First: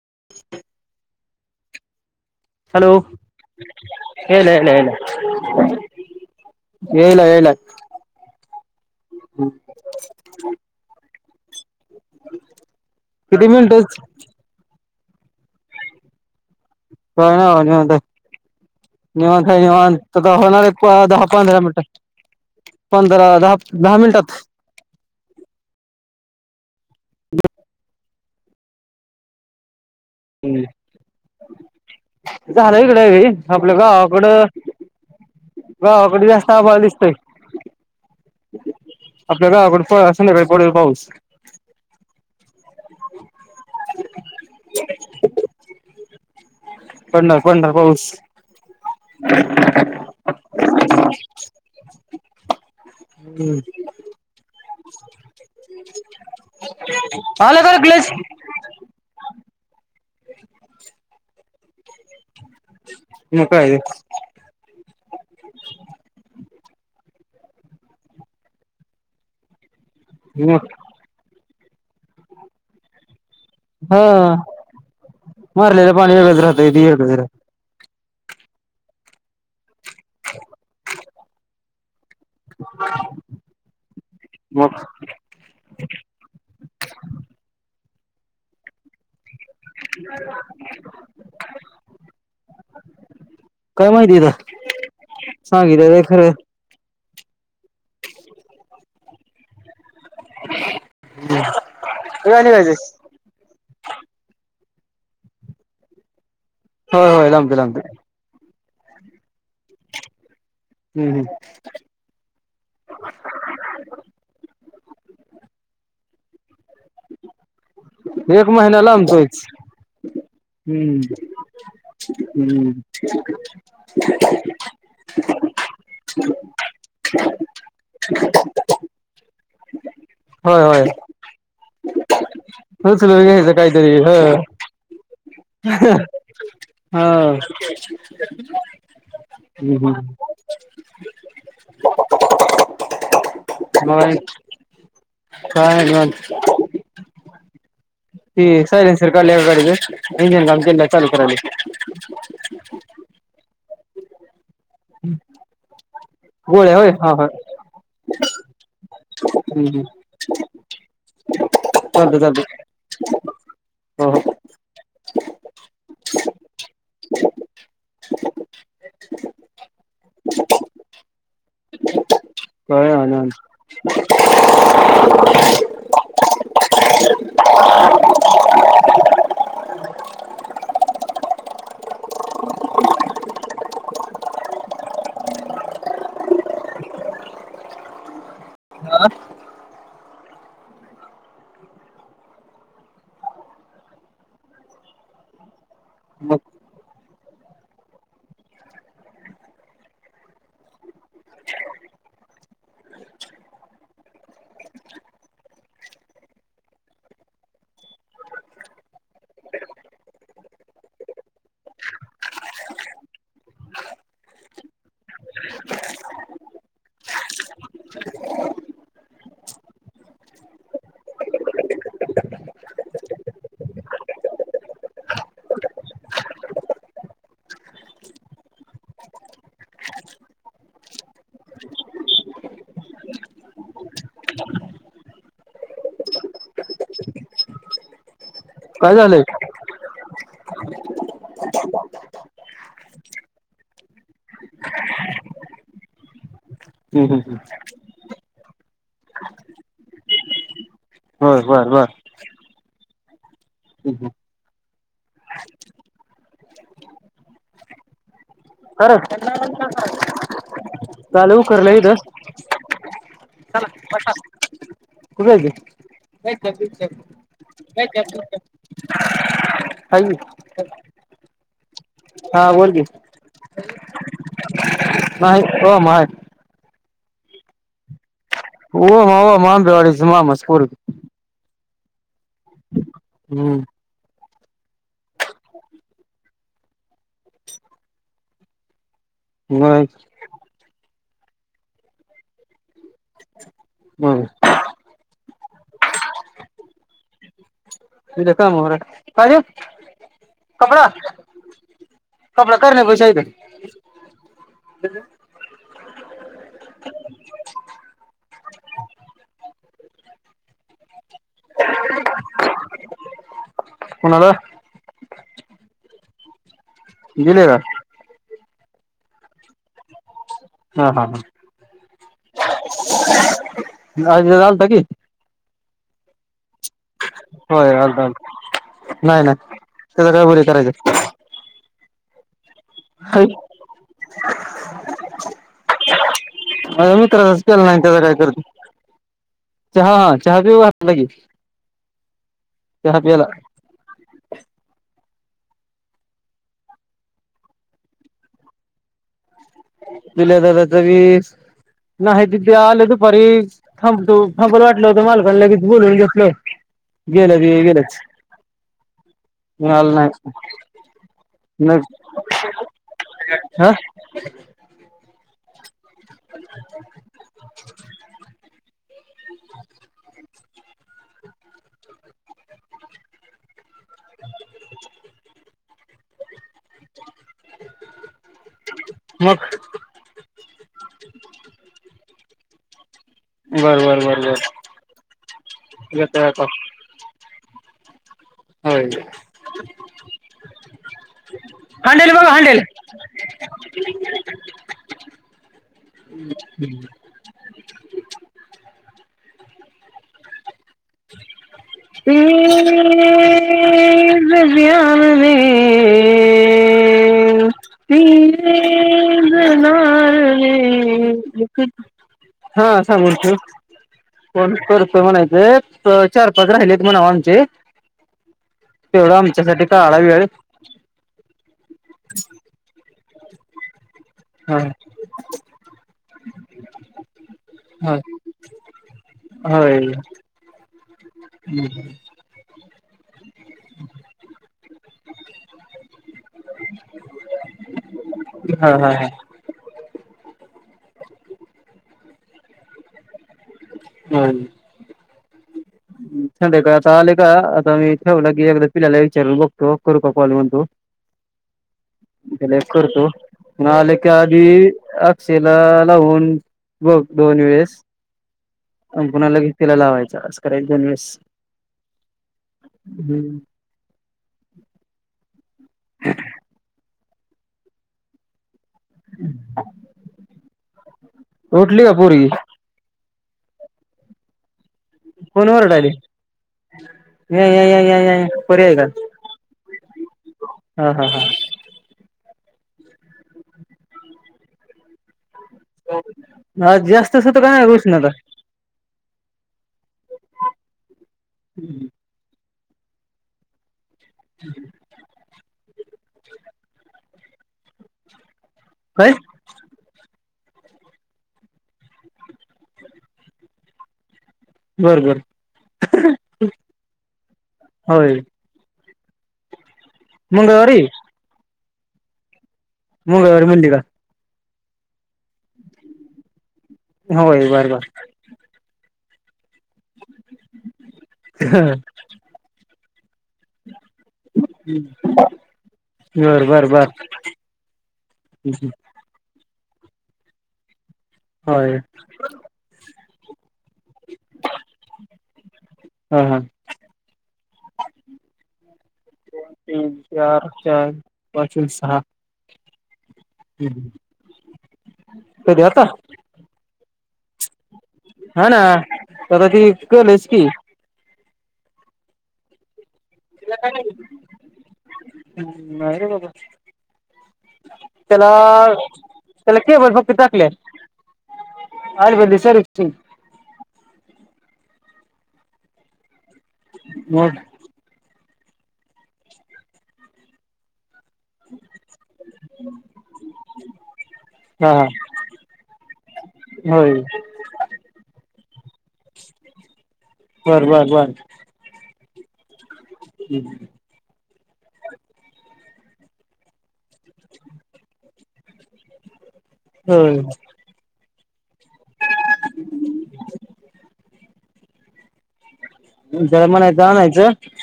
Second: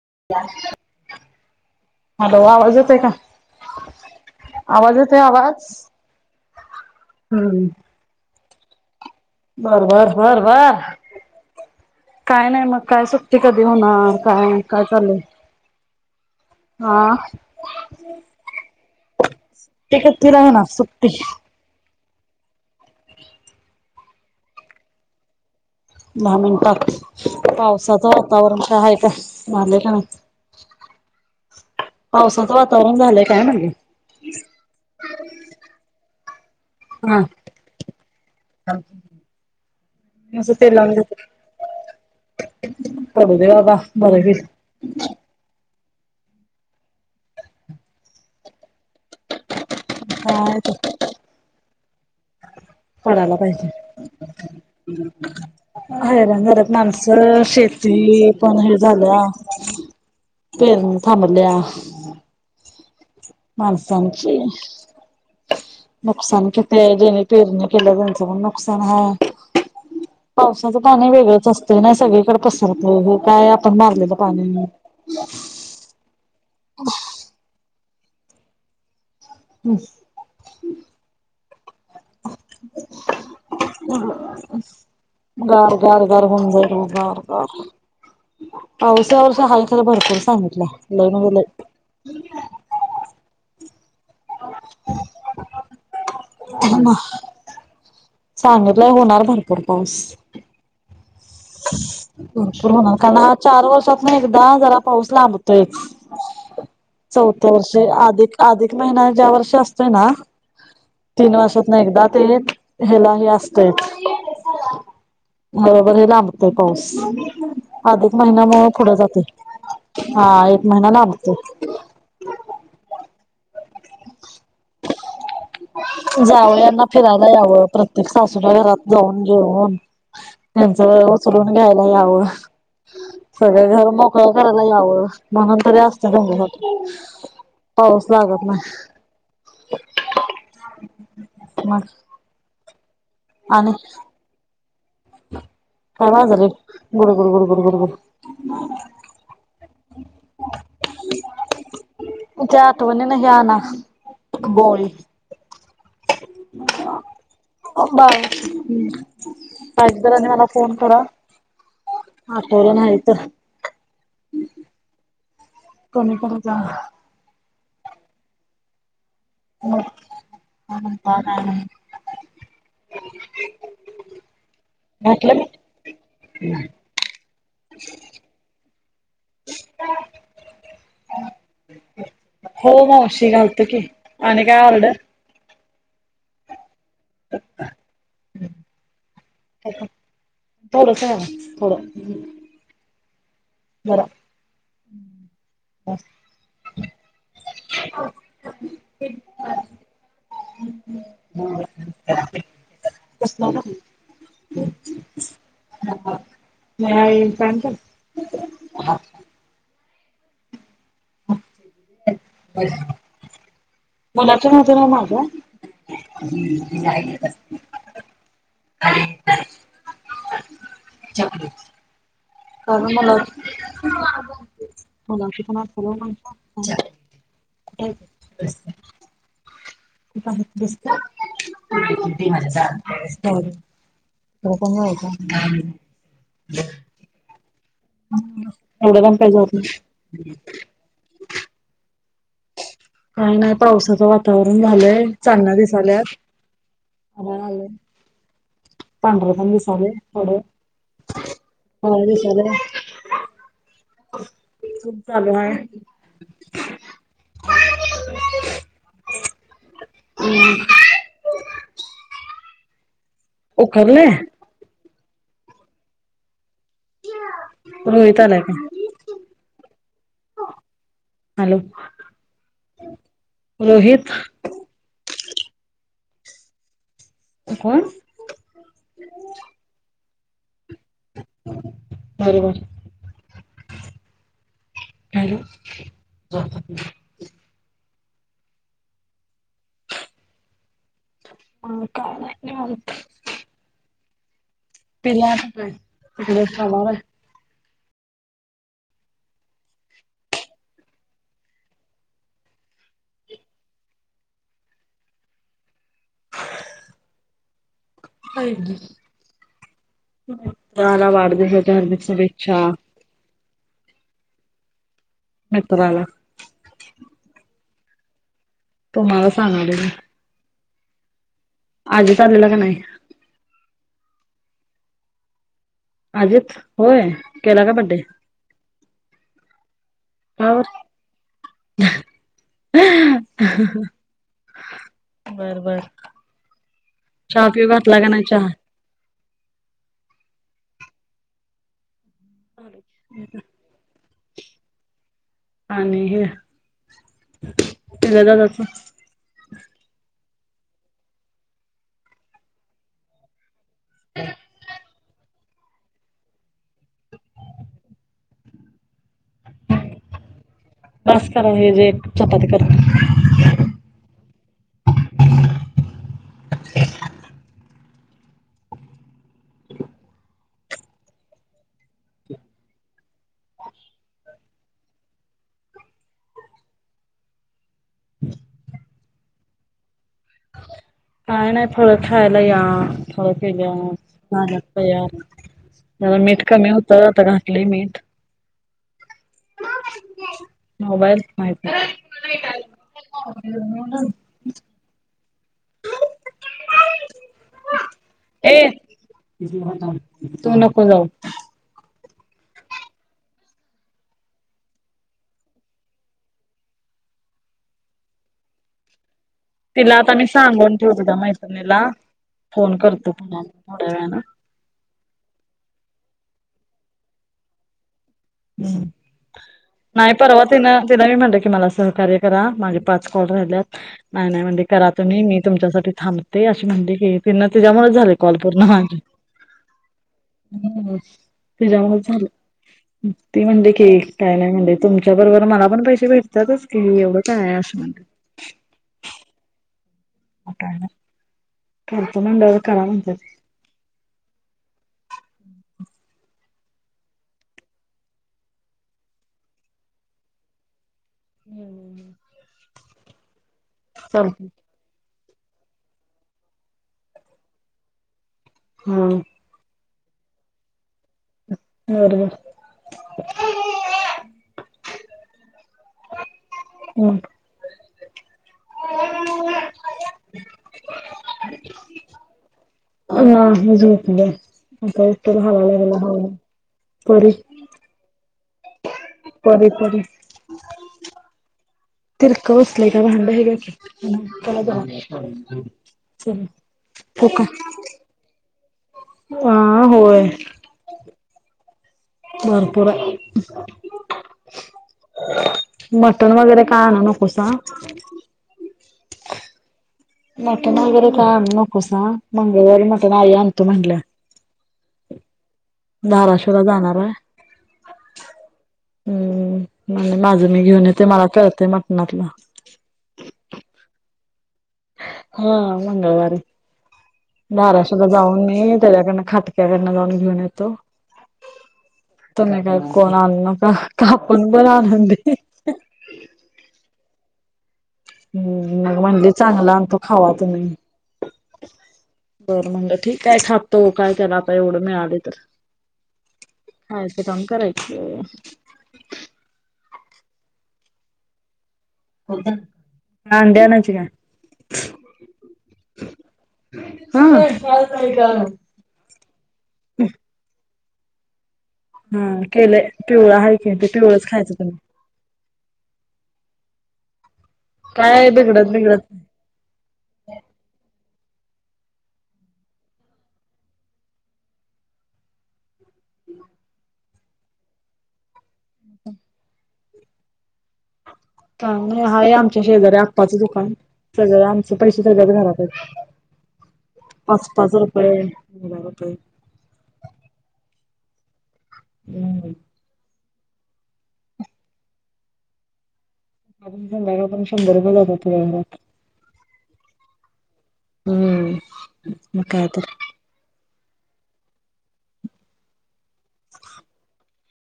ह. हॅलो ये ना. आवाज येतोय आवाज येला येला. हम्म बर बर बर बर. काय नाही मग काय सुटती किती कधी मिनिटच होणार काय काय चाले. हा. निवां काय निवन ते त कितीला होणार एक सुट्टी दहा पंधरा मिनट पंधरा दहा दहा मिनिटात दहा मिनटात पावसाचं वातावरण का आहे का झाले का नाही. हम्. पावसाचं झालं वातावरण इकडे झालंय काय आपलं म्हणलं गावाकड. गकडे जास्त आभला दिसतय. हा आपल्या गावाकडे पडला असं ना काही बडेल पाऊस करडू दे आबा बरं फिर. पंढर पंढर पाऊस हा. [inaudible] पडायला पाहिजे. हैर जरात माणसं आलं का रे शेती क्लच पण हे झालं. फेर थांबल्या. मग काय ते माणसांची नुकसान किती आहे जेणे. पेरणी केलं त्यांचं पण नुकसान आहे मग पावसाचं पाणी वेगळंच असत. ते नाही सगळीकडे पसरतो हे काय आपण हा मारलेलं पाणी मारलेलं पाणी वग राहतग. हम्. आहे. [inaudible] [unintelligible] मग वष औष हा त्याला भरपूर सांगितलंय लय म्हणजे लय... काय माहिती आहे मला सांगितलेल ते खरंय.. आम्हा... भपूर पाऊस.. ह... भरपूर होणार कारण हा चार वर्षातन एकदा जरा... पाऊस लांबतोच होय होय चौथ्या लांबतोय वर्षे लांबतोय अधिक- अधिक... महिना ज्या वर्षी असतोय ना... हम्म तीन वर्षांत न एकदा तरी हेला- हे फळ असतंच. बरोबर हे लांबतय पाऊस... अधिक हम्म एक महिन्यामुळ महिना पुढ लांबतोयच जातंय हा एक महिना हम्म लांबतो... हम्म... जावं यांना फिरायला यावं प्रत्येक सासूला घरात जाऊन.. घेऊन होय होय त्यांचं उचलून घ्यायला यावं... उचलून घ्यायचं सगळं घर काहीतरी ह मोकळ करायला यावं म्हणून तरी असतं सम... हा. पाऊस लागत ना अ ह... हम्म हम्... म... मग.... काय वाजलय रे गुड- गुड -गुड -गुड -गुड- गुड.... की सयलेनसर काढल्यावर गाडी इंजिन काम केला चालू करावी.... उद्या आठवणीन आना गोळी.. गोळ्या होय हा हा हो.... बर हम्म.... हम्म पाहीजे हम्म जरा मला फोन करा चालतंय हा चालतंय पोर नाही तर.... हो हो कोणीकडुन जाणार.... हो ह.... पाार कय हो... मतलबी.... हो मावशी घालतो की आणि काय ऑर्डर... ह.... हा अ.... थोडं सहन थोडं... बर.... मग ते... त.. ना म ये का का हा.... [unintelligible] मुलांचं होत ना माझ्या.... आणि... चकली.... कारण मला मला त पल ते.... तसत म्हणत कण हो का काय मुलं दोन झालंय पाहिजे होती.... काही नाही पावसाचं वातावरण झालंय चांदण्या दिसाल्यात. हम्म हम्म हम्म..... पांढर पण दिसालंय थोड बर बर बर काळं हम्म दिसालय. हम्म. खूप चालू आहे. का रं का लई उकरलय हित उकरलय? कुठं हाय रोहित आलाय का ते [inaudible] हॅलो. हा बोल की रोहित नाही हो माय कोण? हो हो मांजरवाडीच मामा च पोरगं बरोबर. हम्म. हॅलो. बस काल [unintelligible] मग पिल्याकड तिकडे जाणार आहे. कामावर हाय काय ते कपडा कपडा कर नाही पैसे हाय इथं [inaudible] पहिली तुम्हाला वाढदिवसाच्या हार्दिक शुभेच्छा. कुणाला? मित्राला गेले का? तुम्हाला सांगालोय मी. हा हा हा. आजीत आलेला का नाही? ना आलता की अजित होय केला का होय बड्डे? आलता आलता नाही नाही त्याचा काय बडे का करायचं? बरं बरं. माझ्या मित्राचाच केला नाही आणि त्याचं का काय नाही करती? चहा चहा हा चहा पिऊ घातला की. हो. चहा प्याला [inaudible] आणि हे दिल्या दादाचं? दिल्या दादाच वीस नाही ति ते आले दुपारी थांबतो थांबल वाटलं होता मालकांन लगेच बोलवून घेतल गेलं ते गेलंच मग आला नाय. बास करा हे जे एक चपाती करतो. हा [inaudible] [inaudible] [inaudible] [inaudible] मग थोड केलय बर बर बर बर झाल्यात तैयार जरा येतोय मीठ आता कमी होतं आता घातलना घातलं मीठ होय. मोबाईल माहित हांडेल बघा हांडेल नाही. [unintelligible] [unintelligible] ए [unintelligible] तू नको जाऊ. [unintelligible] [unintelligible] [unintelligible] तिला आता मी सांगून ठेवतो त्या मैत्रिणीला हा फोन करतो सांगून ठेव पुन्हा थोड्या वेळानं फोन करतो. होय, म्हणायचंय चार पाच राहिलेत म्हणावं आमचे. तेवढं आमच्यासाठी काढा नाही वेळ परवा तिनं तिला मी म्हटलं की मला सहकार्य करा. मागे पाच काॅल राहिल्यात -‍- नाही नाही हा म्हटली, करा तुम्ही मी तुमच्यासाठी थांबते अशी म्हणली कि ती तिच्यामुळेच हा झाले कॉल पूर्ण माझे. होय. हम तिझ्यामुळंचं झालं. ती म्हणली कि काय नाही म्हणली, तुमच्या बरोबर मला पण पैसे भेटतातच की, एवढं काय आहे अशी म्हणली‌. हा हा हा. काय नाही करतो म्हणल्याव करा म्हणतात. होय. [inaudible] संध्याकाळी आता आले का आता मी ठेवला की एकदा पिल्याला विचारून बघतो, करू का कॉल म्हणतो? हम हम. त्याला एक करतो, पण आले का आधी हिला लावून बघ दोन वेळेस हा आणि पुना लगेच तिला लावायचं. जरा असं करायचं दोन वेळस. बरोबर. [unintelligible] हम. उठली का पोरगी? नाही झोपली या. कोन परी वरडालंय या या या परी आहे का? परी परी. हा हा तिरक बसलंय का भांड हे घ्या कि. हा चल आज जास्तच हो होतं का. काय उष्णता हा होय. भरपुर आहे. [unintelligible] मटण वगैरे काय आणू नकोसा काय? मटन वगैरे काय आणू नकोसा मंगळवारी मटण आई आणतो म्हटल्या. बर बर धाराशिवला जाणार आहे. होय हम म्हणल्या माझं मी माझं मंगळवारी घेऊन येतो, मला कळतंय मटणातलं मंगळवारी म्हणली का? हा मंगळवारी. होय बर धाराशिवला जाऊन मी त्याच्याकडनं खाटक्या कडनं जाऊन घेऊन येतो. बर तुम्ही काय कोण आणू नका, कापूण पण आणू देईन. बरं बरं बरं. हम म म्हणली चांगल आणतो खावा तुम्ही. होय. बरं म्हणलं ठीक हाय, खातो काय त्याला आता एवढं मिळालय तर. हा हा खायच काम करायचं. तीन चार चार पाचस कोणता? हम् कधी आता हा हा. ना करा की केलस की, हम्म केलय. तिला का नाय घेतली हम् नाय र बाबा काय त्याला बिघडत बिघडत त्याला केबलं फक्त टाकल्या आयुर्वेदी सर थी होना. [inaudible] काय नाय आहे आमच्या शेजारी आप्पाचं दुकान सगळं आमच हा पैसे सगळ्याच घरात आहेत. होय पाच पाच रुपये दहा रुपये बर बर बर हम् [inaudible] अजून पण [unintelligible] शंभर रुपये जातात त्याज्या घरात होय. हम्म म कायतर जर्मनाच आंनायचं